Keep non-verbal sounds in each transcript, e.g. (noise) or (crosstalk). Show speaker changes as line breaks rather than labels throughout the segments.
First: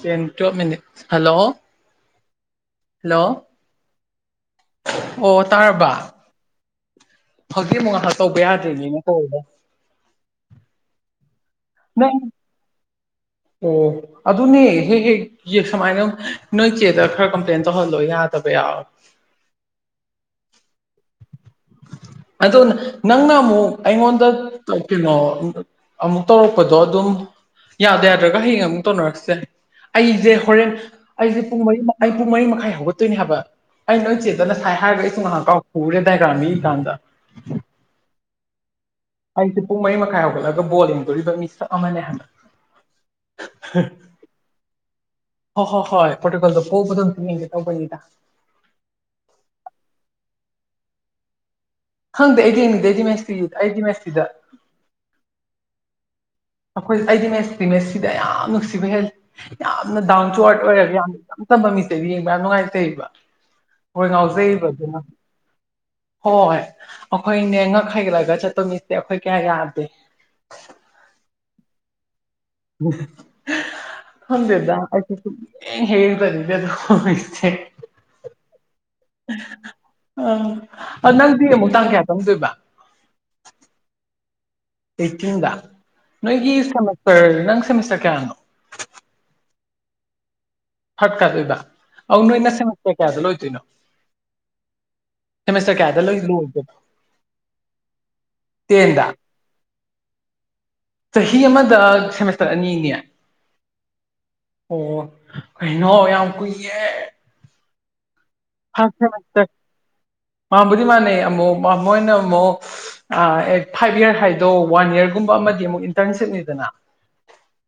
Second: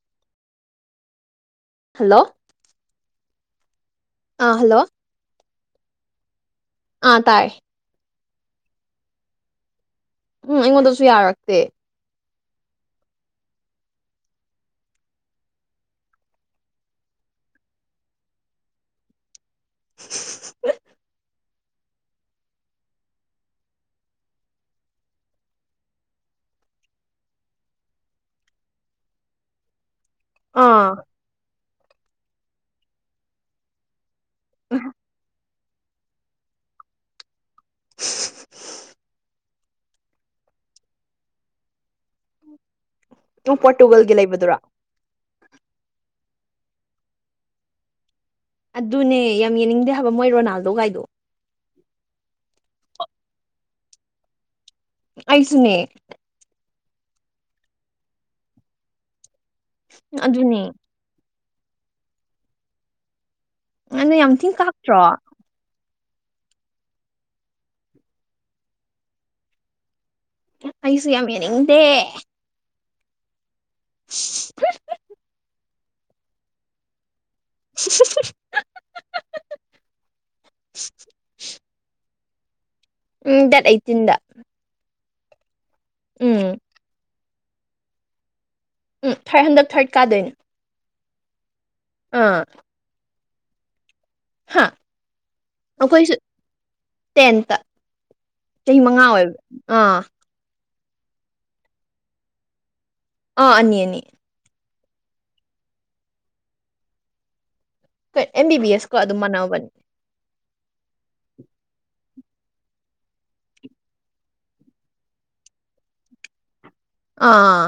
ten ꯇꯨꯌꯦꯜꯄ ꯃꯤꯃꯤꯠ hello
hello
hello
ꯑꯥ ꯍꯜꯂꯣ
ꯑꯣ ꯇꯥꯔꯕ
ꯑꯥ ꯇꯥꯏ
ꯍꯧꯖꯤꯛ ꯑꯃꯨꯛ ꯉꯥꯏꯍꯥꯛ ꯇꯧꯕ ꯌꯥꯗ꯭ꯔꯤꯅꯦꯅ ꯀꯧꯔꯤꯗ
ꯎꯝ ꯑꯩꯉꯣꯟꯗꯁꯨ ꯌꯥꯔꯒꯦ
(unintelligible) ꯑꯣ ꯑꯗꯨꯅꯦ ꯍꯦꯛ ꯍꯦꯛ ꯌꯦꯦꯛ ꯁꯨꯃꯥꯏꯅ ꯅꯣꯏ ꯆꯦꯗ ꯈꯔ ꯀꯝꯄ꯭ꯂꯦꯟ ꯇꯧꯍꯜꯂꯣ ꯌꯥꯗ꯭ꯔꯥ ꯇꯕ ꯌꯥꯎ
(unintelligible)
ꯑꯗꯣ ꯅꯪꯅ ꯑꯃꯨꯛ ꯑꯩꯉꯣꯟꯗ ꯀꯩꯅꯣ ꯑꯃꯨꯛ ꯇꯧꯔꯛꯄꯗꯣ ꯑꯗꯨꯝ ꯌꯥꯗ ꯌꯥꯗ꯭ꯔꯒ ꯍꯌꯦꯡ ꯑꯃꯨꯛ ꯇꯧꯅꯔꯁ ꯌꯥꯦꯏ ꯑꯩꯁꯦ ꯍꯣꯔꯦꯟ
ꯑꯥ
ꯑꯩꯁꯦ ꯄꯨꯡ ꯃꯔꯤ ꯑꯩ ꯄꯨꯡ ꯃꯔꯤ ꯃꯈꯥꯏ ꯍꯧꯒꯠꯇꯣꯏꯅꯦ ꯍꯥꯏꯕ ꯑꯩ ꯅꯣꯏꯁꯦ ꯑꯗ ꯉꯁꯥꯏ ꯍꯥꯏꯔꯒ ꯑꯩꯁꯨ ꯉꯍꯥꯛ ꯀꯥꯎ ꯄꯨꯔꯦ ꯗꯥꯏꯒ꯭ꯔꯥꯝ ꯃꯤ ꯀꯥꯟꯗ
(unintelligible)
ꯑꯩꯁꯦ ꯄꯨꯡ ꯃꯔꯤ ꯃꯈꯥꯏ ꯍꯧꯒꯠꯂꯒ ꯕꯣꯜ ꯌꯦꯡꯗꯣꯔꯤꯕ ꯃꯤꯁꯛ ꯑꯃꯅꯦ ꯍꯥꯏꯕ
ꯑꯗꯨꯨꯡ ꯄꯣꯔꯇꯨꯒꯜꯒꯤ ꯂꯩꯕꯗꯨꯔꯥ
ꯍꯣꯏ ꯍꯣꯏ ꯍꯣꯏ ꯄ꯭ꯔꯣꯔꯇꯨꯒꯣꯜꯗꯣ ꯄꯣꯛꯕꯗꯣꯝꯇ ꯌꯦꯡꯒꯦ ꯇꯧꯕꯅꯤꯗ
ꯑꯗꯨꯅꯦ ꯌꯥꯝ ꯌꯦꯡꯅꯤꯡꯗꯦ ꯍꯥꯏꯕ ꯃꯣꯏ ꯔꯣꯅꯥꯜꯗꯣꯒꯥꯏꯗꯣ
ꯈꯪꯗꯦ ꯑꯩ ꯌꯦꯡꯅꯤꯡꯗꯦ ꯑꯩꯗꯤ ꯃꯦꯁꯇ꯭ꯔꯤ ꯑꯩꯗꯤ ꯃꯦꯁꯇ꯭ꯔꯤꯗ
ꯑꯩꯁꯨꯅꯦ
ꯑꯩꯈꯣꯏ ꯑꯩꯗꯤ ꯃꯦꯁꯇꯤ ꯃꯦꯁꯁꯤꯗ ꯌꯥꯝ ꯅꯨꯡꯁꯤꯕ ꯍꯦꯜꯂꯤ ꯌꯥꯝꯅ ꯗꯥꯎꯟ
ꯑꯗꯨꯅꯦ
ꯇꯨꯋꯥꯔꯗ ꯑꯣꯏꯔꯒ ꯌꯥꯝꯅ ꯇꯝꯕ ꯃꯤꯆꯗꯨ ꯌꯦꯡꯕ ꯌꯥꯝ ꯅꯨꯡꯉꯥꯏꯖꯩꯕ ꯍꯣꯏ
ꯅꯪꯅ ꯌꯥꯝ ꯊꯤꯅ
ꯉꯥꯎꯖꯩꯔꯤꯕ
ꯀꯥꯛꯇ꯭ꯔꯣ
ꯑꯗꯨꯅ ꯍꯣꯏ ꯑꯩꯈꯣꯏꯅꯦ ꯉꯛ ꯍꯩꯒꯠꯂꯒ ꯆꯠꯄ ꯃꯤꯁꯦ ꯑꯩꯈꯣꯏ ꯀꯌꯥ ꯌꯥꯗꯦ
ꯑꯩꯁꯨꯌꯥꯃꯤꯌꯥꯝ ꯌꯦꯡ ꯅꯤ ꯏꯗꯦ
ꯈꯪꯗꯦꯗꯥ ꯑꯩꯁꯨ ꯁꯨꯡ ꯌꯦꯡ ꯍꯦꯛ ꯌꯦꯡꯖꯅꯤꯡꯗꯦ ꯑꯗꯨ ꯁꯦ ꯑ ꯅꯪꯗꯤ ꯑꯃꯨꯛ ꯇꯥꯡ ꯀꯌꯥ ꯇꯧꯗꯣꯏꯕ
ꯎꯝ ꯗꯦꯠ ꯑꯩꯇꯤꯟꯗ
ꯑꯩꯠꯇꯤꯟꯗ ꯅꯣꯏꯒꯤ ꯁꯦꯃꯤꯁꯇꯔ ꯅꯪ ꯁꯦꯃꯤꯁꯇꯔ ꯀꯌꯥꯅꯣ
ꯎꯝ ꯊꯥꯔꯠ ꯍꯟꯗꯛ ꯊꯥꯔꯠ ꯀꯥꯗꯣꯏꯅꯤ
ꯍꯠ ꯀꯗꯣꯏꯕ ꯑꯅ ꯏꯅ ꯁꯁ ꯀꯌꯥꯗ ꯂꯣꯏꯗꯣꯏꯅꯣ
ꯍꯥ
ꯁꯦꯃꯤꯁꯇꯔ ꯀꯌꯥꯗ
ꯑꯩꯈꯣꯏꯁꯨ
ꯂꯣꯏ ꯂꯣꯏꯗꯣꯏꯅꯣ
ꯇꯦꯟꯇ ꯆꯍꯤ ꯃꯉꯥ
ꯇꯦꯟꯗ
ꯑꯣꯏꯕ ꯑꯥ
ꯆꯍꯤ ꯑꯃꯗ ꯁꯦꯃꯤꯁꯇꯔ ꯑꯅꯤꯅꯦ
ꯑꯥ ꯑꯅꯤꯑꯅꯤ
ꯑꯣ ꯀꯩꯅꯣ ꯌꯥꯝ ꯀꯨꯏꯌꯦ
ꯑꯦꯝ ꯕꯤ ꯕꯤ ꯑꯦꯁꯀ
ꯐꯦ
ꯑꯗꯨꯝ
ꯐꯦ
ꯃꯥꯟꯅꯕꯅꯤ
ꯃꯥ ꯃꯥꯟꯅꯩ ꯑꯃꯨꯛ ꯃꯣꯏꯅ ꯑꯃꯨꯛ ꯐꯥꯏꯚ ꯏꯔ ꯍꯥꯏꯗꯣ ꯋꯥꯟ ꯏꯔꯒꯨꯝꯕ ꯑꯃꯗꯤ ꯑꯃꯨꯛ ꯇꯪꯁꯤꯅꯤꯗꯅ
ꯑꯥ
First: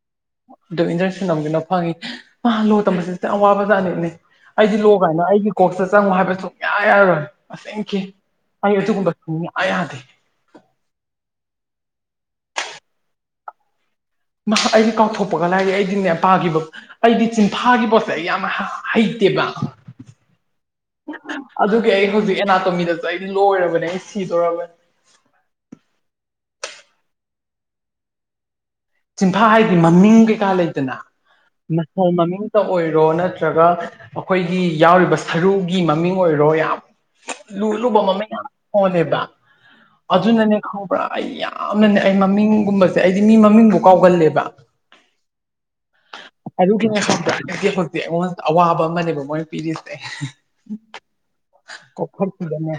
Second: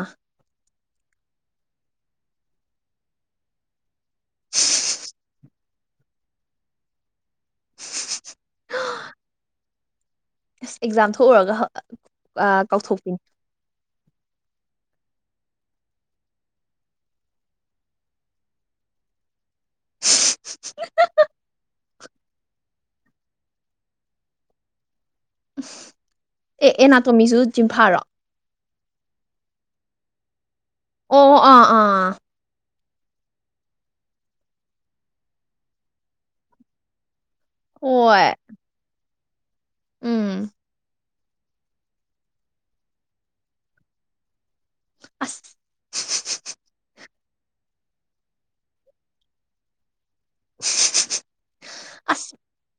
ꯑꯣ ꯏꯟꯖꯔꯁ ꯅꯝꯗꯨꯅ ꯐꯪꯉꯤ ꯃꯥ ꯂꯣ ꯇꯝꯕꯁꯤ ꯑꯋꯥꯕꯖꯥ ꯑꯅꯦꯦꯛꯅꯦ ꯑꯩꯗꯤ ꯂꯣ ꯀꯥꯏꯅ ꯑꯩꯒꯤ ꯀꯣꯛꯁꯇ ꯆꯪꯉꯣ ꯍꯥꯏꯕ ꯁꯨꯡꯌꯥ ꯌꯥꯔꯔꯣꯏ ꯑꯁꯦꯡ ꯑꯩ ꯑꯗꯨꯒꯨꯝꯕꯁꯤꯡ ꯑ ꯌꯥꯗꯦ
ꯑꯁ ꯑꯦꯛꯖꯥꯝ ꯊꯣꯛꯎꯔꯒ ꯀꯥꯎꯊꯣꯛꯄꯤꯅꯤ
ꯑꯩꯗꯤ ꯀꯥꯎꯊꯣꯛꯄꯒ ꯂꯥꯏꯔꯤꯛ ꯑꯩꯗꯤ ꯃ ꯄꯥꯈꯤꯕ ꯑꯩꯗꯤ ꯆꯤꯟꯐꯥꯒꯤ ꯄꯣꯠꯁꯦ ꯑꯩ ꯌꯥꯝ ꯍꯩ ꯕ ꯑꯗꯨ ꯑꯩ ꯍꯧꯖꯤꯛ ꯑꯦꯅꯥꯇꯣꯃꯤꯗꯁꯨ ꯑꯩ ꯂꯣꯏꯔꯕꯅꯦ ꯑꯩ ꯁꯤꯗꯣꯔꯔꯕꯅꯦ
ꯑꯦ ꯑꯦꯅꯥꯇꯣꯃꯤꯁꯨ ꯖꯤꯝꯐꯥꯔꯣ
ꯁꯤꯤꯟꯐꯥ ꯍꯥꯏꯗꯤ ꯃꯃꯤꯡ ꯀꯩꯀꯥ ꯂꯩꯗꯅ
ꯑꯣ ꯑꯥ
ꯃꯊꯣ
ꯑꯥ
ꯃꯃꯤꯡ ꯇꯧ ꯑꯣꯏꯔꯣ ꯅꯠꯇ꯭ꯔꯒ ꯑꯩꯈꯣꯏꯒꯤ ꯌꯥꯎꯔꯤꯕ ꯁꯔꯨꯒꯤ ꯃꯃꯤꯡ ꯑꯣꯏꯔꯣ ꯌꯥꯝ ꯂꯨ ꯂꯨꯕ ꯃꯃꯩ
ꯍꯣꯏ
ꯌꯥꯝ ꯍꯣꯜꯂꯦꯕ
ꯎꯝ
ꯑꯗꯨꯅꯅꯦ ꯈꯕ꯭ꯔꯥ ꯑꯩ ꯌꯥꯝꯅꯅꯦ ꯑꯩ ꯃꯃꯤꯡꯒꯨꯝꯕꯁꯦ ꯑꯩꯗꯤ ꯃꯤ ꯃꯃꯤꯡꯕꯨ ꯀꯥꯎꯒꯜꯂꯦꯕ
ꯑꯁ
ꯑꯗꯨꯨ ꯀꯅꯁ ꯗꯤ ꯍꯧꯖꯤꯛ ꯑꯩꯉꯣꯟꯗ ꯑꯋꯥꯕ ꯑꯃꯅꯦꯕ ꯃꯣꯏꯅ ꯄꯤꯔꯤꯁꯦ ꯑꯩ
ꯑꯁ
ꯀꯣꯛꯐꯛꯁꯤꯗꯅꯦ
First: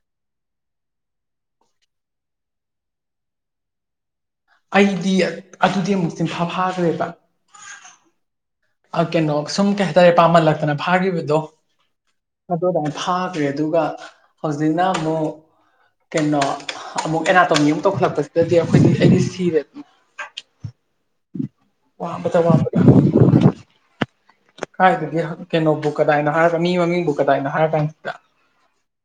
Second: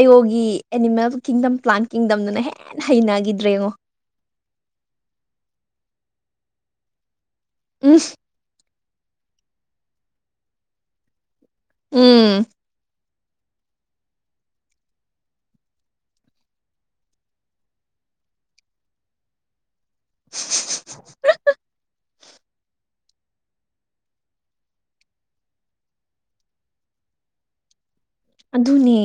ꯏꯣꯒꯤ ꯑꯦꯅꯤꯃꯦꯜ ꯀꯤꯡꯗꯝ ꯄ꯭ꯂꯥꯟ ꯀꯤꯡꯗꯝꯗꯨꯅ ꯍꯦꯟꯅ ꯍꯩꯅꯈꯤꯗ꯭ꯔꯦ ꯌꯦꯉꯣ
ꯑꯩꯗꯤ ꯑꯗꯨꯗꯤ ꯑꯃꯨꯛꯇꯤ ꯐꯥꯐꯥꯈ꯭ꯔꯦꯕ
ꯎ
ꯀꯩꯅꯣ ꯁꯨꯝ ꯀꯩ ꯍꯥꯏꯇꯥꯔꯦ ꯄꯥꯝꯍꯜꯂꯛꯇꯅ ꯐꯥꯈꯤꯕꯗꯣ
ꯎꯝ
ꯑꯗꯨ ꯐꯥꯈ꯭ꯔꯦ ꯑꯗꯨꯒ ꯍꯧꯖꯤꯛꯅ ꯑꯃꯨꯛ ꯀꯩꯅꯣ ꯑꯃꯨꯛ ꯑꯦꯅꯥꯇꯣꯃꯤ ꯑꯃꯨꯛ ꯇꯧꯈꯠꯂꯛꯄꯁꯤꯗꯗꯤ ꯑꯩꯈꯣꯏꯗꯤ ꯑꯩꯗꯤ ꯁꯤꯔꯦ
(unintelligible)
ꯋꯥꯗ ꯋꯥ ꯀꯥꯏꯗꯗꯤ ꯀꯩꯅꯣꯕꯨ ꯀꯗꯥꯏꯣ ꯍꯥꯏꯔꯒ ꯃꯤ ꯃꯃꯤꯡꯕꯨ ꯀꯗꯥꯏꯣ ꯍꯥꯏꯔ ꯀꯥꯟꯁꯤꯗ
ꯑꯗꯨꯅꯦ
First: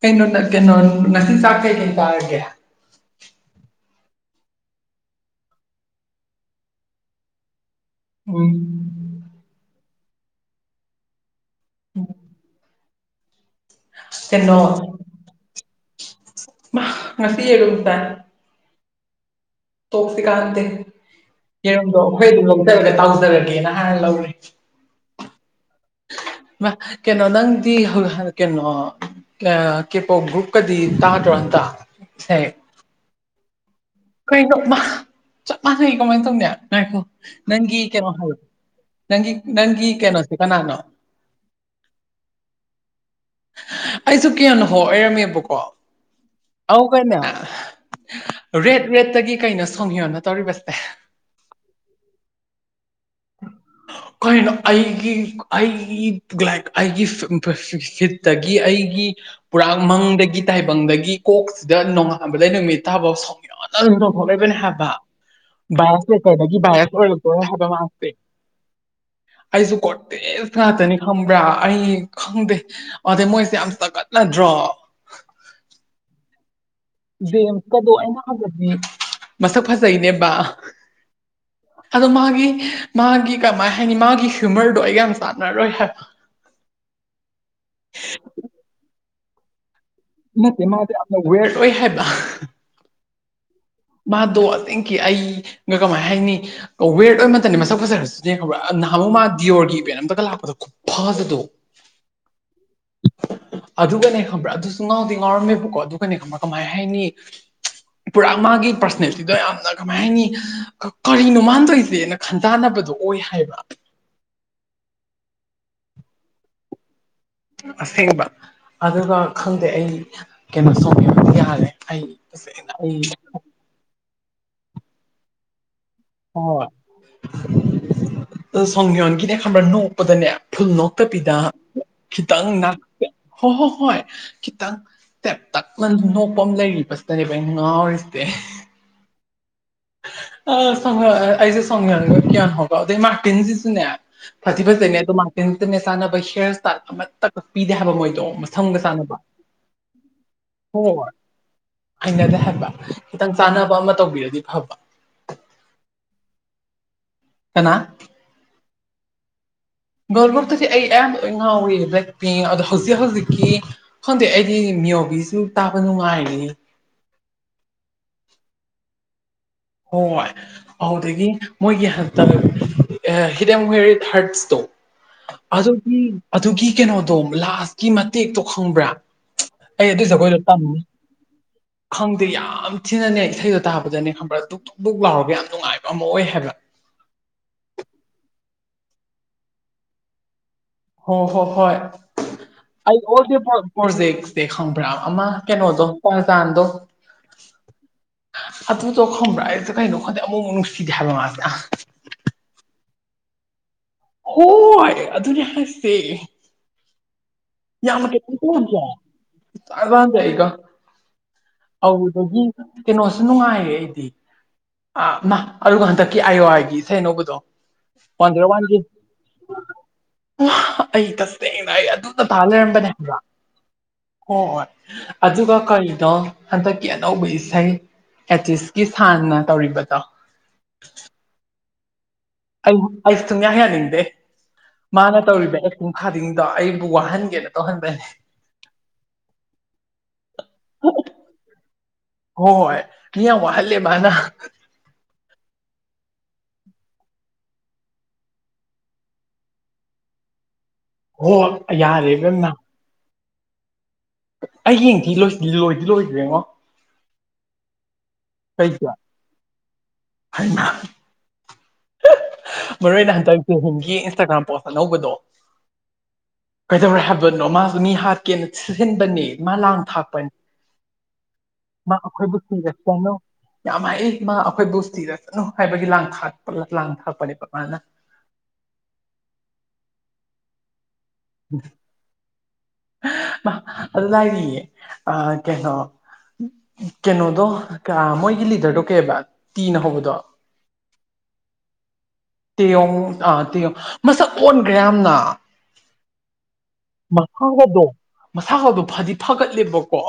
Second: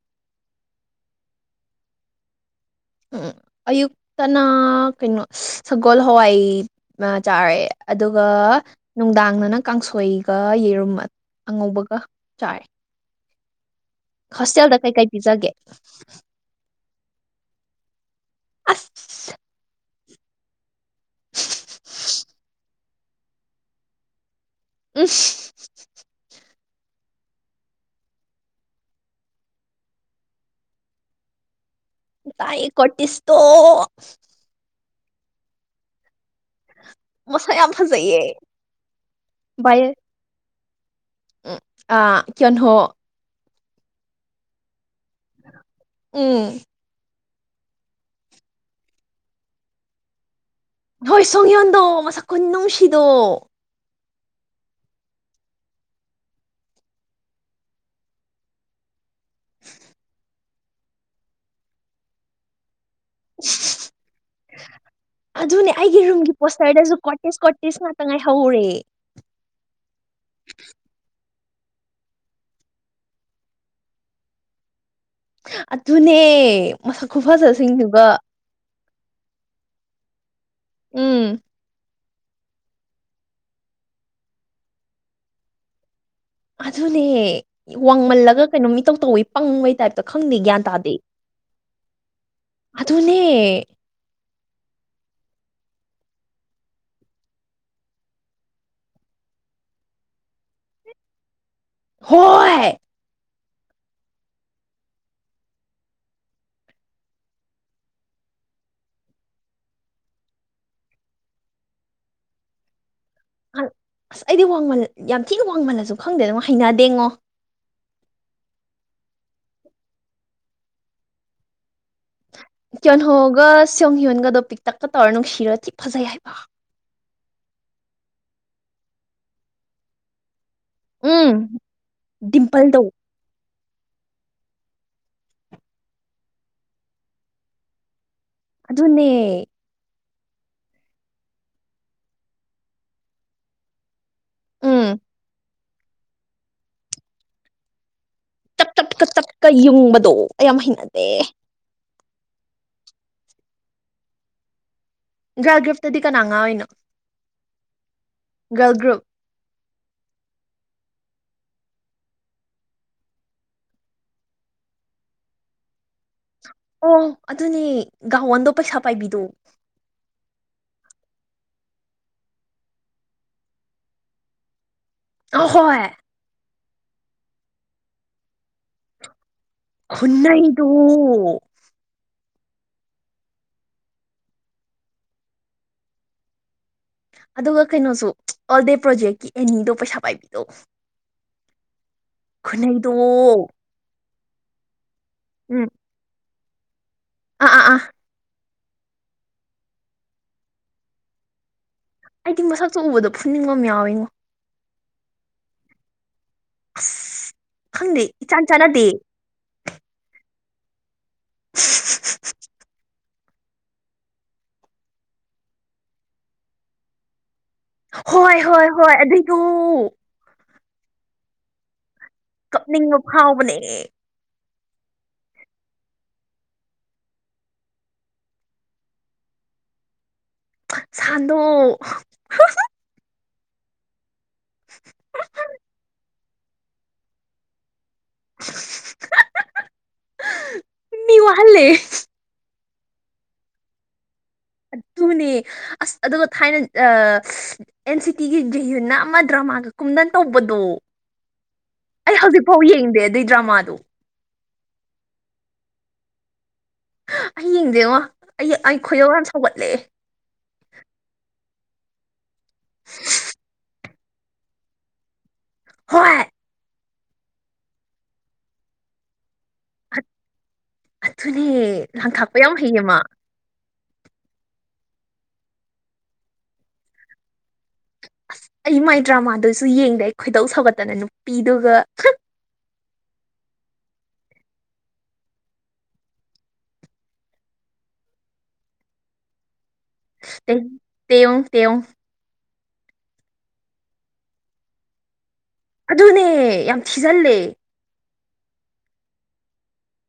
ꯀꯩꯅꯣ ꯀꯩꯅꯣ ꯉꯁꯤ ꯆꯥꯛ ꯀꯩ ꯀꯩꯣ ꯇꯥꯔꯒꯦ
ꯎꯝ ꯑꯌꯨꯛꯇꯅ ꯀꯩꯅꯣ ꯁꯒꯣꯜ ꯍꯋꯥꯏ ꯆꯥꯔꯦ ꯑꯗꯨꯒ
ꯎꯝ
ꯅꯨꯡꯗꯥꯡꯅꯅ ꯀꯥꯡꯁꯣꯏꯒ ꯌꯦꯔꯨꯝ ꯑꯉꯧꯕꯒ ꯆꯥꯏ
ꯀꯩꯅꯣ
ꯍꯣꯁꯇꯦꯜꯗ ꯀꯩ ꯀꯩ ꯄꯤꯖꯒꯦ
ꯉꯁꯤꯤꯔꯗ
ꯑꯁ
ꯇꯣꯛꯁꯤ ꯀꯥꯟꯗꯦ ꯌꯦꯔꯨꯝꯝꯗꯣ ꯑꯩꯈꯣꯏꯗꯣ ꯂꯧꯖꯔꯒꯦ ꯇꯥꯎꯖꯔꯒꯦꯅ ꯍꯥꯏꯅ ꯂꯧꯔꯦ
ꯍ
ꯀꯩꯅꯣ ꯅꯪꯗꯤ ꯀꯩꯅꯣ ꯀꯦꯣ ꯒ꯭ꯔꯨꯞꯀꯗꯤ ꯇꯥꯗ꯭ꯔꯣ ꯑꯟꯇꯥ
ꯀꯥꯏ ꯀꯠꯤꯁꯇꯣ
ꯑꯩ ꯆ ꯆꯞ ꯃꯥ ꯀꯃꯥꯏ ꯇ ꯈꯣ
ꯃꯁꯛ ꯌꯥꯝ
ꯅꯪꯒꯤ ꯀꯩꯅꯣ
ꯐꯖꯩꯌꯦ
ꯍꯥꯏ ꯅꯪꯒꯤ ꯅꯪꯒꯤ ꯀꯩꯅꯣꯁꯦ ꯀꯅꯥꯅꯣ
ꯎ ꯑ ꯀꯦꯟꯍꯣ
ꯑꯩꯁꯨ ꯀꯌꯥꯅꯣ ꯍꯣꯏꯔꯝꯃꯦꯕꯀꯣ
ꯎꯝ
ꯑ ꯀꯅꯦ ꯔꯦꯠ ꯔꯦꯗꯠꯇꯒꯤ ꯀꯩꯅꯣ ꯁꯣꯡꯉꯌꯅ ꯇꯧꯔꯤꯕꯁꯦ
ꯍꯣꯏ ꯁꯣꯡꯌꯣꯟꯗꯣ ꯃꯁꯛ ꯀꯨꯟ ꯅꯨꯡꯁꯤꯗꯣ
ꯀꯅꯣ ꯑꯩꯒꯤ ꯑꯩꯒꯤ ꯂꯥꯏꯛ ꯑꯩꯒꯤ ꯁꯤꯠꯇꯒꯤ ꯑꯩꯒꯤ ꯄꯨꯔꯥ ꯃꯪꯗꯒꯤ ꯇꯥꯏꯕꯪꯗꯒꯤ ꯀꯣꯛꯁꯤꯗ ꯅꯣꯡꯉꯥꯟꯕꯗ ꯅꯨꯃꯤꯠ ꯊꯥꯕꯥꯎ ꯁꯥꯎꯅ ꯑꯗꯨꯝ ꯇꯣꯡꯊꯣꯛꯂꯕꯅꯦ ꯍꯥꯏꯕ
ꯑꯗꯨꯅꯦ ꯑꯩꯒꯤ ꯔꯨꯝꯒꯤ
ꯕꯥꯁꯦꯀꯔꯅ
ꯄꯣꯁꯇꯔꯗꯁꯨ
ꯔꯁ
ꯀꯣꯔꯇꯦꯁ
ꯑꯣꯏꯔꯔ
ꯀꯣꯔꯇꯦꯁ
ꯍꯥꯏꯕ
ꯉꯥꯛꯇ ꯉꯥꯏꯍꯧꯔꯦ
ꯑꯩꯁꯨ ꯀꯣꯇꯦ ꯉꯥꯛꯇꯅꯤ ꯈ ꯈꯪꯕ꯭ꯔꯥ ꯑꯩ ꯈꯪꯗꯦ ꯑꯗꯩ ꯃꯣꯏꯁꯦ ꯌꯥꯝ ꯆꯒꯠꯂꯗ꯭ꯔꯣ
ꯑꯗꯨ ꯑꯗꯨꯅꯦ ꯃꯁꯛ
ꯦꯝꯀꯗꯣ
ꯈꯨꯐꯖꯁꯤꯡꯗꯨꯒ
ꯑꯩꯅ ꯍꯪꯕꯗꯤ ꯃꯁꯛ ꯐꯖꯩꯅꯦꯕ
ꯎꯝ
ꯑꯗꯣ ꯃꯥꯒꯤ ꯃꯥꯒꯤ ꯀꯃꯥꯏ ꯍꯥꯏꯅꯤ ꯃꯥꯒꯤ ꯍ꯭ꯌꯨꯃꯔꯗꯣ ꯑꯩꯒ ꯌꯥꯝ ꯆꯥꯟꯅꯔꯣꯏ ꯍꯥꯏꯕ
ꯑꯗꯨꯅꯦ ꯋꯥꯡꯃꯜꯂꯒ ꯀꯩꯅꯣ ꯃꯤꯇꯧ ꯇꯧꯤ ꯄꯪꯕ ꯍꯥꯏꯇꯥꯔ ꯇ ꯈꯪꯅꯤ ꯒ꯭ꯌꯥꯟ
ꯅꯠꯇꯦ ꯃꯥꯗꯣ
ꯇꯥꯗꯦ
ꯌꯥꯝꯅ ꯋꯦꯔꯗ ꯑꯣꯏ ꯍꯥꯏꯕ
ꯑꯗꯨꯅꯦ
ꯗꯣ ꯑꯗꯨꯤꯡꯀꯤ ꯑꯩꯒ ꯀꯃꯥꯏꯅ ꯍꯥꯏꯅꯤ ꯋꯦꯔ ꯑꯣꯏꯕ ꯃꯇꯝꯅꯤ ꯃꯁꯛ ꯐꯖꯔꯁꯨ ꯈ꯭ꯔꯅꯥ ꯃꯥ ꯗꯤꯌꯣꯔꯒꯤ ꯏꯚꯦꯟ ꯑꯝꯇꯒ ꯂꯥꯛꯄꯗꯣ ꯈꯨꯠ ꯐꯥꯗꯗꯣ
ꯍ ꯍꯥꯏ
ꯑꯗꯨꯒꯅꯦ ꯈꯪꯕ꯭ꯔꯥ ꯑꯗꯨꯁꯨ ꯉꯥꯎꯗꯤ ꯉꯥꯎꯔꯝꯃꯦꯕꯀꯣ ꯑꯗꯨꯒꯅꯦ ꯈꯪꯕ꯭ꯔꯥ ꯀꯃꯥꯏ ꯍꯥꯏꯅꯤ ꯄꯨꯔꯥ ꯃꯥꯒꯤ ꯄꯔꯁꯅꯦꯂꯤꯇꯤꯗꯣ ꯌꯥꯝꯅ ꯀꯃꯥꯏ ꯍꯥꯏꯅꯤ ꯀꯔꯤꯅꯣ ꯃꯥꯟꯗꯣꯏꯁꯦꯅ ꯈꯟ ꯇꯅꯕꯗꯣ
ꯑ ꯑꯁ ꯑꯩꯗꯤ ꯋꯥꯡꯃꯜ ꯌꯥꯝ ꯊꯤꯅ ꯋꯥꯡꯃꯜꯂꯁꯨ ꯈꯪꯗꯦ ꯑꯗꯨ ꯍꯩꯅꯗꯦꯉꯣ
ꯑꯁꯦꯡꯕ ꯑꯗꯨꯒ ꯈꯪꯗꯦ ꯑꯩ ꯀꯩꯅꯣ ꯁꯣꯡꯉꯦ ꯌꯥꯜꯂꯦ
ꯀꯤꯣꯟ ꯍꯣꯒ ꯁꯣ ꯌꯣꯟꯒ ꯗꯣꯄꯤꯛ ꯇꯛꯀ ꯇꯧꯔ ꯅꯨꯡꯁꯤꯔꯣ ꯊ ꯐꯖꯩ ꯍꯥꯏꯕ
ꯁꯪꯉꯤꯌꯟ ꯀꯅꯦ ꯈ ꯅꯣꯡꯄꯗꯅꯦ ꯐꯨꯜ
ꯎꯝ
ꯅꯣꯛꯇꯕꯤꯗ ꯈꯤꯇꯪ
ꯗꯤꯝꯄꯜꯗꯣ
ꯍꯣꯏ ꯍꯣꯏ ꯍꯣꯏ ꯈꯤꯇꯪ ꯇꯦꯞ ꯇꯛꯅ ꯅꯣꯛꯄ ꯑꯃ ꯂꯩꯔꯤꯕꯁꯤꯗꯅꯦꯕ ꯑꯩꯅ ꯉꯥꯎꯔꯤꯁꯦ
ꯑꯗꯨꯗ ꯅꯦ
ꯑ ꯁ ꯑꯩꯁꯦ ꯁ꯭ꯔꯅꯤꯡꯒ ꯀꯌꯥꯅ ꯍꯕꯗ ꯃꯔꯇꯤꯟꯁꯤꯁꯨꯅꯦ ꯐꯖꯤ
ꯎꯝ
ꯐꯖꯩꯅꯦ ꯑꯗꯣ ꯃꯥꯡꯇꯤꯟ ꯇꯤꯟꯅ ꯆꯥꯅꯕ ꯍꯤꯌꯔ ꯏꯁꯇꯥꯏꯜ ꯑꯃꯠꯇ ꯀꯛꯄꯤꯗꯦ ꯍꯥꯏꯕ ꯃꯣꯏꯗꯣ
ꯇꯛ
ꯃꯁꯝꯒ
ꯇꯞꯀ
ꯆꯥꯅꯕ
ꯇꯛꯀ ꯌꯨꯡꯕꯗꯣ ꯌꯥꯝꯌꯥꯝ ꯍꯩꯅꯗꯦ
ꯍꯩꯅꯗꯍꯟꯕ ꯈꯤꯇꯪ ꯆꯥꯟꯅꯕ ꯑꯃ ꯇꯧꯕꯤꯔꯗꯤ ꯐꯕ
ꯒ꯭ꯔꯥ ꯒ꯭ꯔꯞꯇꯗꯤ ꯀꯅꯥ ꯉꯥꯏꯅꯣ
ꯀ
ꯒꯜ꯭ꯔꯨꯨꯞ
ꯒꯜꯕꯛꯇꯗꯤ ꯑꯩ ꯑꯌꯥꯝꯕ ꯑꯣꯏꯅ ꯉꯥꯎꯏꯤ ꯕ꯭ꯂꯦꯛ ꯄꯤꯡ ꯑꯗꯣ ꯍꯧꯖꯤꯛ ꯍꯧꯖꯤꯛꯀꯤ ꯈꯪꯗꯦ ꯑꯩꯗꯤ ꯃꯤꯑꯣꯏꯕꯤꯁꯨ ꯇꯥꯕ ꯅꯨꯡꯉꯥꯏꯔꯅꯤ
ꯑꯣ ꯑꯗꯨꯅꯦ ꯒꯋꯥꯟꯗꯣ ꯄꯩꯁꯥ ꯄꯥꯏꯕꯤꯗꯣ
ꯍꯣꯏ ꯑꯗꯨꯗꯒꯤ ꯃꯣꯏꯒꯤ ꯍ ꯍꯤꯠ ꯑꯦꯟ ꯋꯦꯔꯤꯠ ꯍꯔꯠꯁꯇꯣ
ꯑꯍꯣꯏ
ꯑꯗꯨꯒꯤ ꯑꯗꯨꯒꯤ ꯀꯩꯅꯣꯗꯣ ꯂꯥꯁꯀꯤ ꯃꯇꯦꯛꯇꯣ ꯈꯪꯕ꯭ꯔꯥ ꯑꯗꯤ ꯁꯒꯣꯏ ꯆꯇꯥ
ꯈꯨꯟꯅꯩꯗꯣ
ꯈꯪꯗꯦ ꯌꯥꯝ ꯊꯤꯅꯅꯦ ꯏꯁꯩꯗꯣ ꯇꯥꯕꯗꯅꯦ ꯈꯪꯕ꯭ꯔꯥ ꯑꯗꯨ ꯛ ꯕꯨꯛ ꯂꯥꯎꯕ ꯌꯥꯝ ꯅꯨꯡꯉꯥꯏꯕ ꯑꯃ ꯑꯣꯏ ꯍꯥꯏꯕ
ꯑꯗꯨꯒ ꯀꯩꯅꯣꯁꯨ ꯑꯣꯜ ꯗꯦ ꯄ꯭ꯔꯣꯖꯦꯛꯀꯤ ꯑꯦꯅꯤꯗꯣ ꯄꯩꯁꯥ ꯄꯥꯏꯕꯤꯗꯣ
ꯍꯣ ꯍꯣ ꯍꯣꯏ
ꯈꯨꯅꯩꯗꯣ
ꯑꯩ ꯑꯣ ꯗ ꯄ꯭ꯔꯣꯖꯦꯛꯁꯦꯪ ꯭ꯔꯥ ꯑꯃ
ꯎꯝ
ꯀꯩꯅꯣꯗꯣ ꯄꯥ ꯆꯥꯟꯗꯣ
ꯑꯥ ꯑꯥ ꯑꯥ
ꯑ ꯇ ꯈ꯭ꯔ ꯑꯩ ꯀꯥꯏꯩꯅꯣꯈ ꯑꯃꯃꯛꯁꯤ ꯍꯥꯏꯦꯜꯂ ꯃꯥꯅ
ꯑꯩꯗꯤ ꯃꯁꯛꯇ ꯎꯕꯗꯣ ꯐꯨꯟꯅꯤꯡꯕ ꯑꯃ ꯌꯥꯎꯏꯤ
ꯍ ꯑꯗꯨꯅ ꯑꯁꯦ
ꯑ
ꯌꯥꯝꯦꯥꯕꯦꯒ ꯑꯗꯨꯗꯒꯤ ꯀꯩꯅꯣꯁꯨ ꯅꯨꯡꯉꯥꯏꯔꯦ ꯑꯩꯗꯤ ꯑ ꯃꯥ ꯑꯗꯨꯒ ꯍꯟꯗꯛꯀꯤ ꯑꯥꯏ ꯑꯣ ꯑꯥꯏꯒꯤ ꯏꯁꯩꯩꯅꯧꯕꯗꯣ
ꯍꯣꯏ ꯍꯣꯏ ꯍꯣꯏ ꯑꯗꯨꯕꯨ
ꯑꯩ ꯇꯁꯦꯡꯅ ꯑꯩ ꯑꯗꯨꯗ ꯇꯥ ꯂꯩꯔꯝꯕꯅꯦ
ꯀꯞꯅꯤꯡꯕ
ꯍꯥꯏꯕ꯭ꯔ
ꯐꯥꯎꯕꯅꯦ
ꯑꯣ ꯍꯣꯏ ꯑꯗꯨꯒ ꯀꯔꯤꯗꯣ ꯍꯟꯗꯛꯀꯤ ꯑꯅꯧꯕ ꯏꯁꯩ ꯑꯦꯇꯤꯁꯀꯤ ꯁꯥꯟꯅ ꯇꯧꯔꯤꯕꯗꯣ
ꯁꯥꯟꯗꯣ
ꯑꯩ ꯑꯩ ꯁꯨꯡꯌꯥ ꯌꯥꯅꯤꯡꯗꯦ ꯃꯥꯅ ꯇꯧꯔꯤꯕ ꯑꯦꯛꯛꯇꯨꯡ ꯐꯥꯗꯤꯡꯗꯣ ꯑꯩꯕꯨ ꯋꯥꯍꯟꯒꯦꯅ ꯇꯧꯍꯟꯕꯅꯦ ꯍ
ꯃꯤ ꯋꯥꯍꯜꯂꯦ
ꯍꯣꯏ ꯏꯌꯥ ꯋꯥꯜꯂꯦ ꯃꯥꯅ
ꯑꯗꯨꯅꯦ ꯑꯁ ꯑꯗꯨꯒ ꯊꯥꯏꯅ ꯑꯦꯟ ꯁꯤ ꯇꯤꯒꯤ ꯍꯨ ꯅꯝ ꯑꯃꯗ꯭ꯔꯥ ꯃꯥꯒ ꯀꯨꯝꯗꯟ ꯇꯧꯕꯗꯣ
ꯍꯣꯏ ꯌꯥꯔꯦ ꯑꯗꯨꯅ
ꯗ꯭ꯔ ꯃꯥꯥ ꯑꯗꯨ
ꯑꯩ ꯌꯦꯡꯗꯤ ꯂꯣꯏꯗꯤ ꯂꯣꯏꯗ꯭ꯔꯦꯉꯣ
ꯑꯩ ꯌꯦꯡꯗꯦꯡꯉꯣ ꯑꯩ ꯑꯩ ꯈꯣꯏꯌꯧ ꯌꯥꯝ ꯁꯧꯒꯠꯂꯛꯑꯦ
ꯍꯥꯏꯅ ꯃꯔꯨ ꯑꯣꯏꯅ ꯍꯟꯗꯛ ꯆꯍꯒꯤ ꯏꯟꯁꯇꯥꯒ꯭ꯔꯥꯝ ꯄꯣꯁ ꯑꯅꯧꯕꯗꯣ
ꯍꯣꯏ
ꯀꯩꯗꯧꯔꯦ ꯍꯥꯏꯕꯅꯣ ꯃꯥꯁꯨ ꯃꯤ ꯍꯥꯠꯀꯦꯅ ꯁꯤꯖꯤꯟꯕꯅꯦ ꯃꯥ ꯂꯥꯡ ꯊꯥꯛꯄꯅꯤ
ꯑꯗꯨꯅꯦ
ꯃꯥ ꯑꯩꯈꯣꯏꯕꯨ
ꯂꯥꯡꯊꯥꯛꯄ ꯌꯥꯝ ꯍꯩꯌꯦ ꯃꯥ
ꯀꯤꯔꯁꯅꯨ ꯌꯥꯝ ꯃꯑ ꯏꯃꯥ ꯑꯩꯈꯣꯏ ꯕꯨꯁꯇꯤꯗ ꯆꯠꯅꯨ ꯍꯥꯏꯕꯒꯤ ꯂꯥꯡ ꯊꯥꯛꯄ ꯂꯥꯡ ꯊꯥꯛꯄꯅꯦꯕ ꯃꯥꯅ
ꯑꯁ ꯑꯩ ꯃꯥꯏ ꯗ꯭ꯔꯃꯥꯗꯁꯨ ꯌꯦꯡꯗꯦ ꯈꯣꯏꯗꯧ ꯁꯧꯒꯠꯇꯅꯅꯨ ꯄꯤꯗꯨꯒ
ꯃꯥ ꯑꯗꯨ ꯂꯏꯑꯦ ꯑ ꯀꯩꯅꯣ ꯀꯩꯅꯣꯗꯣ ꯃꯣꯏꯒꯤ ꯂꯤꯗꯔꯗꯣ ꯀꯩꯕ ꯇꯤꯅ ꯍꯧꯕꯗ
ꯇꯧ (unintelligible)
ꯇꯌꯣ ꯑꯥ ꯇꯤꯌꯣ ꯃꯁꯛ ꯑꯣꯟꯈ꯭ꯔꯦ ꯌꯥꯝꯅ
ꯑꯗꯨꯅꯦ ꯌꯥꯝ ꯊꯤꯖꯤꯜꯂꯦ
ꯃꯁꯥ ꯈꯕ ꯐꯗꯤ ꯐꯒꯠꯂꯦꯕꯀꯣ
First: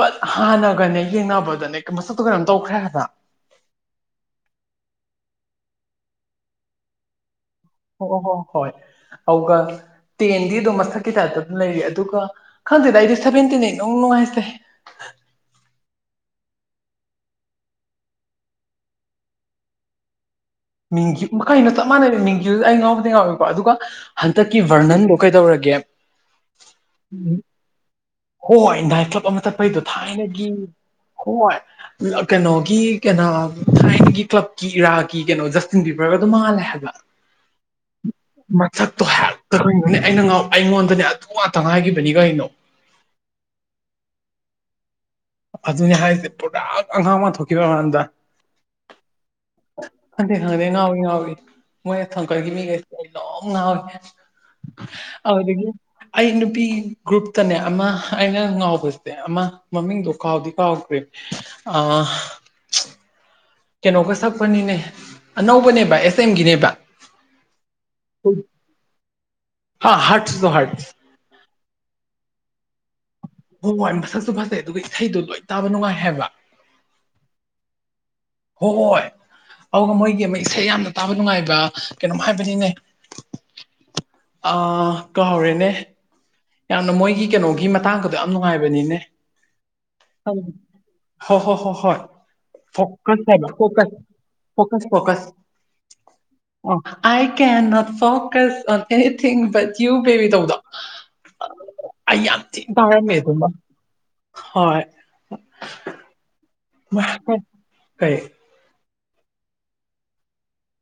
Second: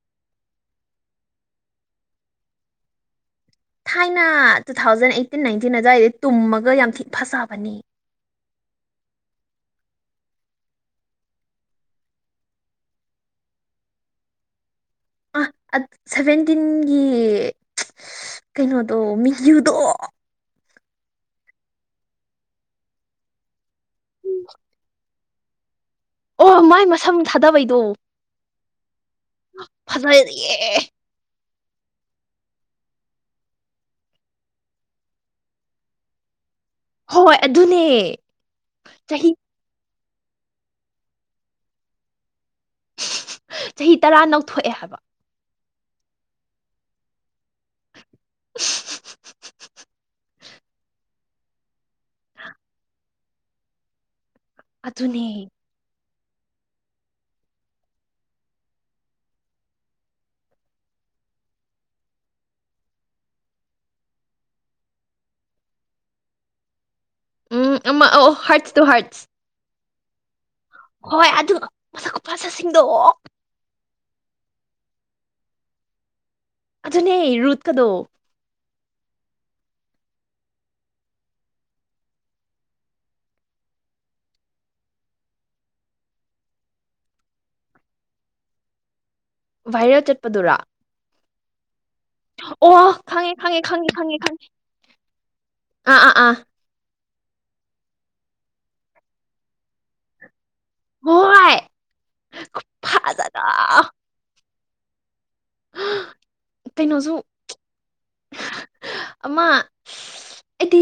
ꯕꯠ ꯍꯥꯟꯅꯒꯅꯦ ꯌꯦꯡꯅꯕꯗꯅꯦ ꯃꯁ ꯑꯗꯨ ꯀꯩꯅꯣꯝ ꯇꯧꯈ꯭ꯔꯦ ꯍꯥꯏꯕ
ꯊꯥꯏꯅ ꯇꯨ ꯊꯥꯎꯖꯟ ꯑꯩꯠꯇꯤꯟ ꯅꯥꯏꯟꯇꯤꯟ ꯑꯗꯨꯋꯥꯏꯗꯗꯤ ꯇꯨꯝꯃꯒ ꯌꯥꯝ ꯊꯤ ꯐꯖꯕ
ꯑꯣ ꯍꯣ ꯍꯣꯏ ꯑꯗꯨꯒꯒ ꯇꯦꯟꯗꯤ ꯑꯗꯨꯝ ꯃꯁꯛꯀꯤ ꯇꯥꯏꯞꯇ ꯑꯗꯨꯝ ꯂꯩꯔ ꯑꯗꯨꯒ ꯈꯪꯗꯦꯗ ꯑꯩꯗꯤ ꯁꯚꯦꯟꯇꯤꯟ ꯅꯨꯡ ꯅꯨꯡꯉꯥꯏꯇꯦ
ꯑ ꯁꯚꯟ ꯇꯤꯟꯒꯤ ꯀꯩꯅꯣꯗꯣ ꯃꯤꯖꯨꯗꯣ
ꯃꯤꯡꯒꯤ ꯃꯈꯩꯅ ꯆꯞ ꯃꯥꯟꯅꯩ ꯃꯤꯡꯒꯤꯗꯨꯗ ꯑꯩ ꯉꯥꯎꯕꯗꯤ ꯉꯥꯎꯋꯀꯣ ꯑꯗꯨꯒ ꯍꯟꯗꯛꯀꯤ ꯕꯔꯅꯟꯗꯣ ꯀꯩꯗꯧꯔꯒꯦ
ꯑꯣ ꯃꯥꯏ ꯃꯁꯝ ꯊꯥꯗꯕꯩꯗꯣ
ꯍꯣꯏ ꯍꯣꯏ ꯏꯟꯗꯤꯌꯥꯟ ꯀ꯭ꯂꯕ ꯑꯃ ꯆꯠꯄꯩꯗꯣ ꯊꯥꯏꯅꯒꯤ
ꯐꯖꯩꯌꯦ
ꯍꯣꯏ ꯀꯩꯅꯣꯒꯤ ꯀꯩꯅꯣ ꯊꯥꯏꯅꯒꯤ ꯀ꯭ꯂꯕꯀꯤ ꯏꯔꯥꯒꯤ ꯀꯩꯅꯣ ꯖꯁꯇꯤꯟ ꯄꯤꯕ꯭ꯔꯒ ꯑꯗꯨꯝ ꯃꯥꯜꯂꯦ
ꯍꯣꯏ ꯑꯗꯨꯅꯦ
ꯃꯊꯣ
ꯆꯍꯤ
ꯍꯥꯏꯛꯇꯔꯅꯦ ꯑꯩꯅ ꯉ ꯑꯩꯉꯣꯟꯗꯅꯦ ꯑꯗꯨ ꯉꯥꯛꯇ ꯍꯥꯏꯥꯏꯈꯤꯕꯅꯤꯒ ꯀꯩꯅꯣ
ꯆꯍꯤ ꯇꯔꯥ ꯅꯧꯊꯣꯛꯑꯦ ꯍꯥꯏꯕ
ꯑꯗꯨꯅꯦ ꯍꯥꯏꯔꯤꯁꯦ ꯄꯗꯛ ꯑꯉꯥꯡ ꯑꯃ ꯊꯣꯛꯀꯦ ꯟ ꯈꯪ ꯈꯪꯗ ꯅꯍꯥꯋ ꯅꯎꯋꯕꯤ ꯃꯣꯏ ꯊꯥꯡꯀꯜꯒꯤ ꯃꯤꯒꯩꯁꯦ ꯑꯩ ꯂꯣꯡ ꯉꯅꯥꯥꯎꯋꯦ
ꯑꯗꯨꯊꯅꯦ
ꯑꯩ ꯅꯨꯄꯤ ꯒ꯭ꯔꯨꯞꯇꯅꯦ ꯑꯃ ꯑꯩꯅ ꯉꯥꯎꯕꯁꯦ ꯑꯃ ꯃꯃꯤꯡꯗꯣ ꯀꯥꯎꯗꯤ ꯀꯥꯎꯈ꯭ꯔꯦ ꯑ ꯀꯩꯅꯣꯒ ꯁꯛꯄꯅꯤꯅꯦ ꯑꯅꯧꯕꯅꯦꯕ ꯑꯦꯁ ꯑꯦꯝꯒꯤꯅꯦꯕ
ꯎꯝ ꯑ ꯑ ꯍꯠꯁ ꯇꯨ ꯍꯠꯁ
ꯍꯥ ꯍꯠꯁꯨꯣ ꯍ ꯍꯥꯠ
ꯍꯣꯏ ꯑꯗꯨꯒ ꯃ ꯃꯆꯥꯁꯤꯡꯗꯣ
ꯋꯥ ꯃꯁꯛꯁꯨ ꯐꯖꯩ ꯑꯗꯨꯒ ꯏꯁꯩꯗꯣ ꯂꯣꯏ ꯇꯥꯕ ꯅꯨꯡꯉꯥꯏ ꯍꯥꯏꯕ
ꯖꯅꯦ ꯔꯨꯠ ꯀꯗꯣ
ꯍꯣꯏ ꯑꯗꯨꯒ ꯃꯣꯏꯒꯤ ꯑꯃ ꯏꯁꯩ ꯌꯥꯝꯅ ꯇꯥꯕ ꯅꯨꯡꯉꯥꯏꯕ ꯀꯩꯅꯣꯝ ꯍꯥꯏꯕꯅꯤꯅꯦ ꯑꯥ ꯀꯥꯎꯔꯦꯅꯦ ꯌꯥꯝꯅ ꯃꯣꯏꯒꯤ ꯀꯩꯅꯣꯒꯤ ꯃꯇꯥꯡꯒꯗꯣ ꯌꯥꯝ ꯅꯨꯡꯉꯥꯏꯕꯅꯤꯅꯦ
ꯚꯥꯏꯔꯦꯜ ꯆꯠꯄꯗꯨꯔꫭ
ꯍꯣ ꯍꯣ ꯍꯣ ꯍꫭꯏ ꯐꫭꯀꯁ
ꯈꯪꯉꯦ
ꯍꯥꯏꯕ
ꯈꯪꯉꯦ ꯈꯪꯉꯦ
ꯐꫭꯀꯁ
ꯈꯪꯉꯦ ꯈꯪꯉꯦ
ꯐꫭꯀꯁ ꯐꫭꯀꯁ
ꯑꯥ ꯑꯥ ꯑꯥ
ꯑ I ꯀꯦꯟꯅꫭꯠ focus on anything but you baby ꯇꯧꯕꯗꫭ
ꯍꯣꯏ
ꯑꯩ ꯌꯥꯝ ꯊꯤ ꯇꯥꯔꯝꯃꯦ
ꯐꯖꯅ
ꯑꯗꯨꯃ ꯍꯣꯏ
ꯀꯩꯅꯣꯁꯨ
ꯃꯁ ꯀꯩ
ꯑꯃ ꯑꯩꯗꯤ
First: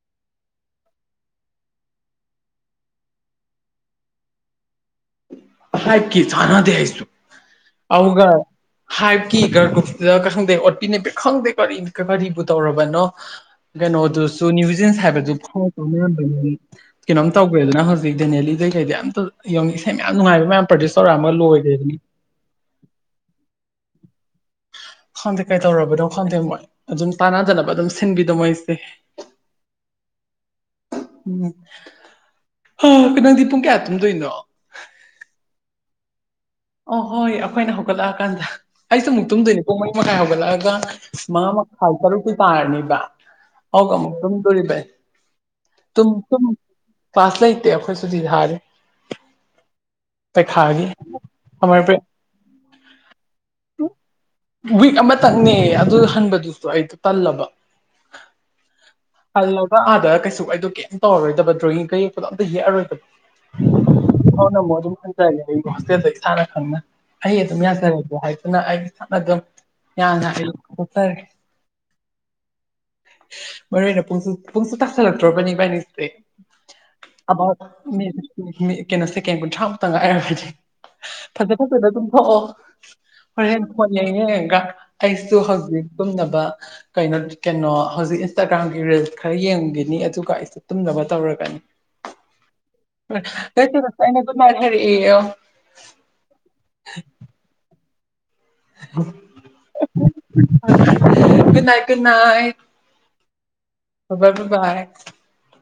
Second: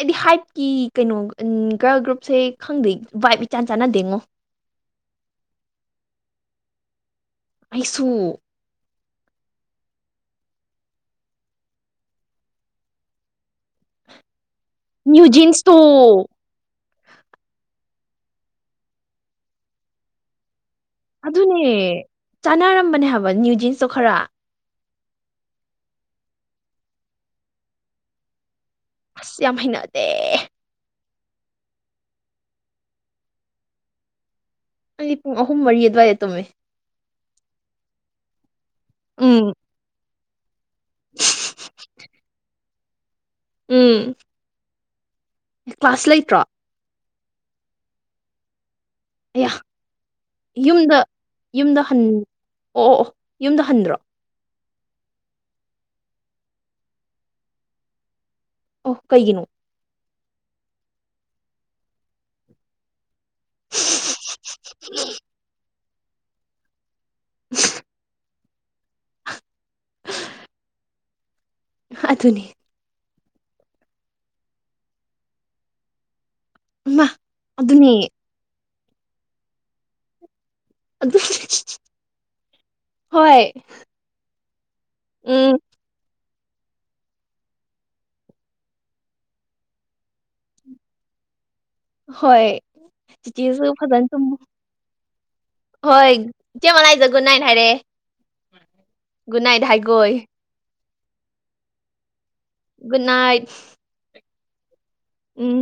ꯑꯩꯗꯤ ꯍꯥꯏꯠꯀꯤ ꯀꯩꯅꯣꯒ ꯒ꯭ꯔꯨꯞꯁꯦ ꯈꯪꯗꯦ ꯚꯏꯞ ꯏꯆꯥꯟ ꯆꯥꯟꯅꯗꯦꯉꯣ
(inaudible) ꯀꯤ ꯆꯥꯟꯅꯗꯦ ꯑꯩꯁꯨ
ꯑꯩꯩꯁꯨ
ꯍꯥꯏꯞꯀꯤ ꯒꫪꯒꯨꯞꯇꯗ ꯈꯪꯗꯦ ꯑꯣꯠꯄꯤ ꯅꯩꯕꯤ ꯈꯪꯗꯦ ꯀꯔꯤ ꯀꯔꯤꯕꯨ ꯇꯧꯔꯕꯅꯣ ꯀꯩꯅꯣꯗꯨꯁꯨ ꯅ‌ꯌꯨꯖꯦꯟꯁ
ꯅ꯭ꯌꯨ
ꯍꯥꯏꯕꯗꯨ
ꯖꯤꯟꯁꯇꯣ
(unintelligible) ꯀꯩꯅꯣꯝ ꯇꯧꯒ꯭ꯔꯦꯗꯅ ꯍꯧ ꯔꯤꯛꯗꯦꯅꯦꯂꯤꯗꯩ ꯀꯩꯗꯩ ꯑꯝꯇ ꯌꯦꯡꯅꯦ ꯏꯁꯩ ꯌꯥꯝ ꯅꯨꯉꯥꯏꯕ ꯃꯌꯥꯝ
ꯑꯗꯨꯅꯦ ꯆꯥꯟꯅꯔꯝꯕꯅꯦ ꯍꯥꯏꯕ ꯅ꯭ꯌꯨ ꯖꯤꯟꯁꯇꯣ ꯈꯔ
ꯈꯪꯗꯦ ꯀꯩꯗꯧꯔꯕꯅꯣ ꯈꯪꯗꯦ ꯃꯣꯏ ꯑꯗꯨꯝ ꯇꯥꯟꯅꯗꯅꯕ ꯑꯗꯨꯝ ꯁꯤꯟꯕꯤꯗꯣ ꯃꯣꯏꯁꯦ
ꯑꯁ ꯌꯥꯝ ꯍꯩꯅꯗꯦ
ꯎꯝ ꯑ ꯅꯪꯗꯤ ꯄꯨꯡ ꯀꯌꯥ ꯇꯨꯝꯗꯣꯏꯅꯣ
ꯑꯩ ꯄꯨꯡ ꯑꯍꯨꯝ ꯃꯔꯤ ꯑꯗꯨꯋꯥꯏꯗ ꯇꯨꯝꯃꯦ
ꯑꯣ ꯍꯣꯏ ꯑꯩꯈꯣꯏꯅ ꯍꯧꯒꯠꯂꯛꯑꯀꯥꯟꯗ ꯑꯩꯁꯨ ꯑꯃꯨꯛ
ꯎꯝ
ꯇꯨꯝꯗꯣꯏꯅꯤ ꯄꯨꯡ ꯃꯔꯤ ꯃꯈꯥꯏ ꯍꯧꯒꯠꯂꯛꯑꯒ ꯃꯉꯥ ꯃꯈꯥꯏ ꯇꯔꯨꯛꯇꯤ ꯇꯥꯔꯅꯤꯕ ꯑꯗꯨꯒ
ꯎꯝ
ꯑꯃꯨꯛ ꯇꯨꯝꯗꯣꯔꯤꯕ
ꯀ꯭ꯂꯥꯁ ꯂꯩꯇ꯭ꯔꯣ
ꯀ꯭ꯂꯥꯁ ꯂꯩꯥꯏꯇꯦ ꯑꯩꯈꯣꯏ ꯁꯨꯇꯤ ꯊꯥꯔꯤ
ꯑꯌꯥ
ꯄꯩꯈꯥꯒꯤ
ꯌꯨꯝꯗ ꯌꯨꯝꯗ
ꯁꯝꯃꯔ
ꯍꯟ
ꯕ꯭ꯔꯦꯛ
ꯑꯣ ꯑꯣ ꯑꯣ ꯌꯨꯝꯗ ꯍꯟꯗ꯭ꯔꯣ
ꯋꯤꯛ ꯑꯃꯇꯪꯅꯦ ꯑꯗꯨ ꯍꯟꯕꯗꯨꯁꯨ ꯑꯩꯗꯤ ꯇꯜꯂꯕ
ꯑꯣ ꯀꯩꯒꯤꯅꯣ
ꯍꯜꯂꯒ ꯑꯥꯗ ꯀꯩꯁꯨ ꯑꯩꯗꫭ ꯀꯩꯝ ꯇꯧꯔꯔꯣꯏꯗꯕ ꯗ꯭ꯔꯣꯋꯤꯡꯒ ꯌꯦꯛꯄꯗꯣ ꯑꯝꯇ ꯌꯦꯛꯑꯔꯣꯏꯗꯕ (unintelligible) ꯑꯗꯨꯝ ꯍꯟꯖꯥꯔꯦ ꯑꯩ ꯍꫭꯁꯇꯦꯜꯗ ꯏꯁꯥꯅ ꯈꯪꯅ ꯑꯩ ꯑꯗꯨꯝ ꯌꯥꯖꯔꯒꯦ ꯍꯥꯏꯗꯨꯅ ꯑꯩ ꯏꯁꯥꯅ ꯑꯗꯨꯝ ꯌꯥꯅ (unintelligible)
ꯑꯗꯨꯅꯤ
ꯃꯔꯨꯑꫭꯏꯅ ꯄꯨꯡꯁꯨ ꯄꯨꯡꯁꯨ ꯇꯁꯂꯛꯇ꯭ꯔꯣꯕꯅꯤ ꯄꯥꯏꯅꯤꯁꯦ
ꯏꯃꯥ
ꯑꯕꯥꯎꯠ
ꯑꯗꯨꯅꯦ
ꯃꯤꯟ ꯀꯩꯅꯣꯁꯦ ꯁꯦꯀꯦꯟ ꯀꯨꯟꯊ꯭ꯔꯥꯃꯨꯛꯇꯪ ꯉꯥꯏꯔꯕꯅꯤ
ꯑꯗꯨ
ꯐꯖ ꯐꯖꯗ ꯑꯗꯨꯝ ꯊꯣꯛꯑꯣ
ꯍꯣꯏ
ꯍꯣꯔꯦꯟ ꯐꫭꯟ ꯌꯦꯡꯉ ꯌꯦꯡꯉꯒ ꯑꯩꯁꯨ
ꯎꯝ
ꯍꯧꯖꯤꯛ ꯇꯨꯝꯅꯕ ꯀꯩꯅꯣ ꯀꯩꯅꯣ ꯍꯧꯖꯤꯛ ꯏꯟꯁꯇꯥꯒ꯭ꯔꯥꯝꯒꯤ ꯔꯤꯜꯁ ꯈꯔ ꯌꯦꯡꯈꯤꯅꯤ ꯑꯗꯨꯒ ꯑꯩꯁꯨ ꯇꯨꯝꯅꯕ ꯇꯧꯔꯒꯅꯤ
ꯍꯣꯏ ꯆꯤꯆꯦꯁꯨ
(unintelligible)
ꯐꯖꯅ
ꯑꯩꯅ
ꯇꯨꯝ
ꯒꯨꯠ ꯅꯥꯏꯠ ꯍꯥꯏꯔꯛꯑꯦꯌꫭ
ꯍꯣꯏ ꯏꯆꯦꯃ ꯂꯥꯏꯖ ꯒꯨꯠ ꯅꯥꯏꯠ ꯍꯥꯏꯔꯦ ꯨ ꯅꯨꯠ ꯅꯥꯏꯠ ꯍꯥꯏꯒꯣꯌꯦ
good night good night
good night
good bye ꯒꯨꯠꯕꯥꯏ
ꯎꯝ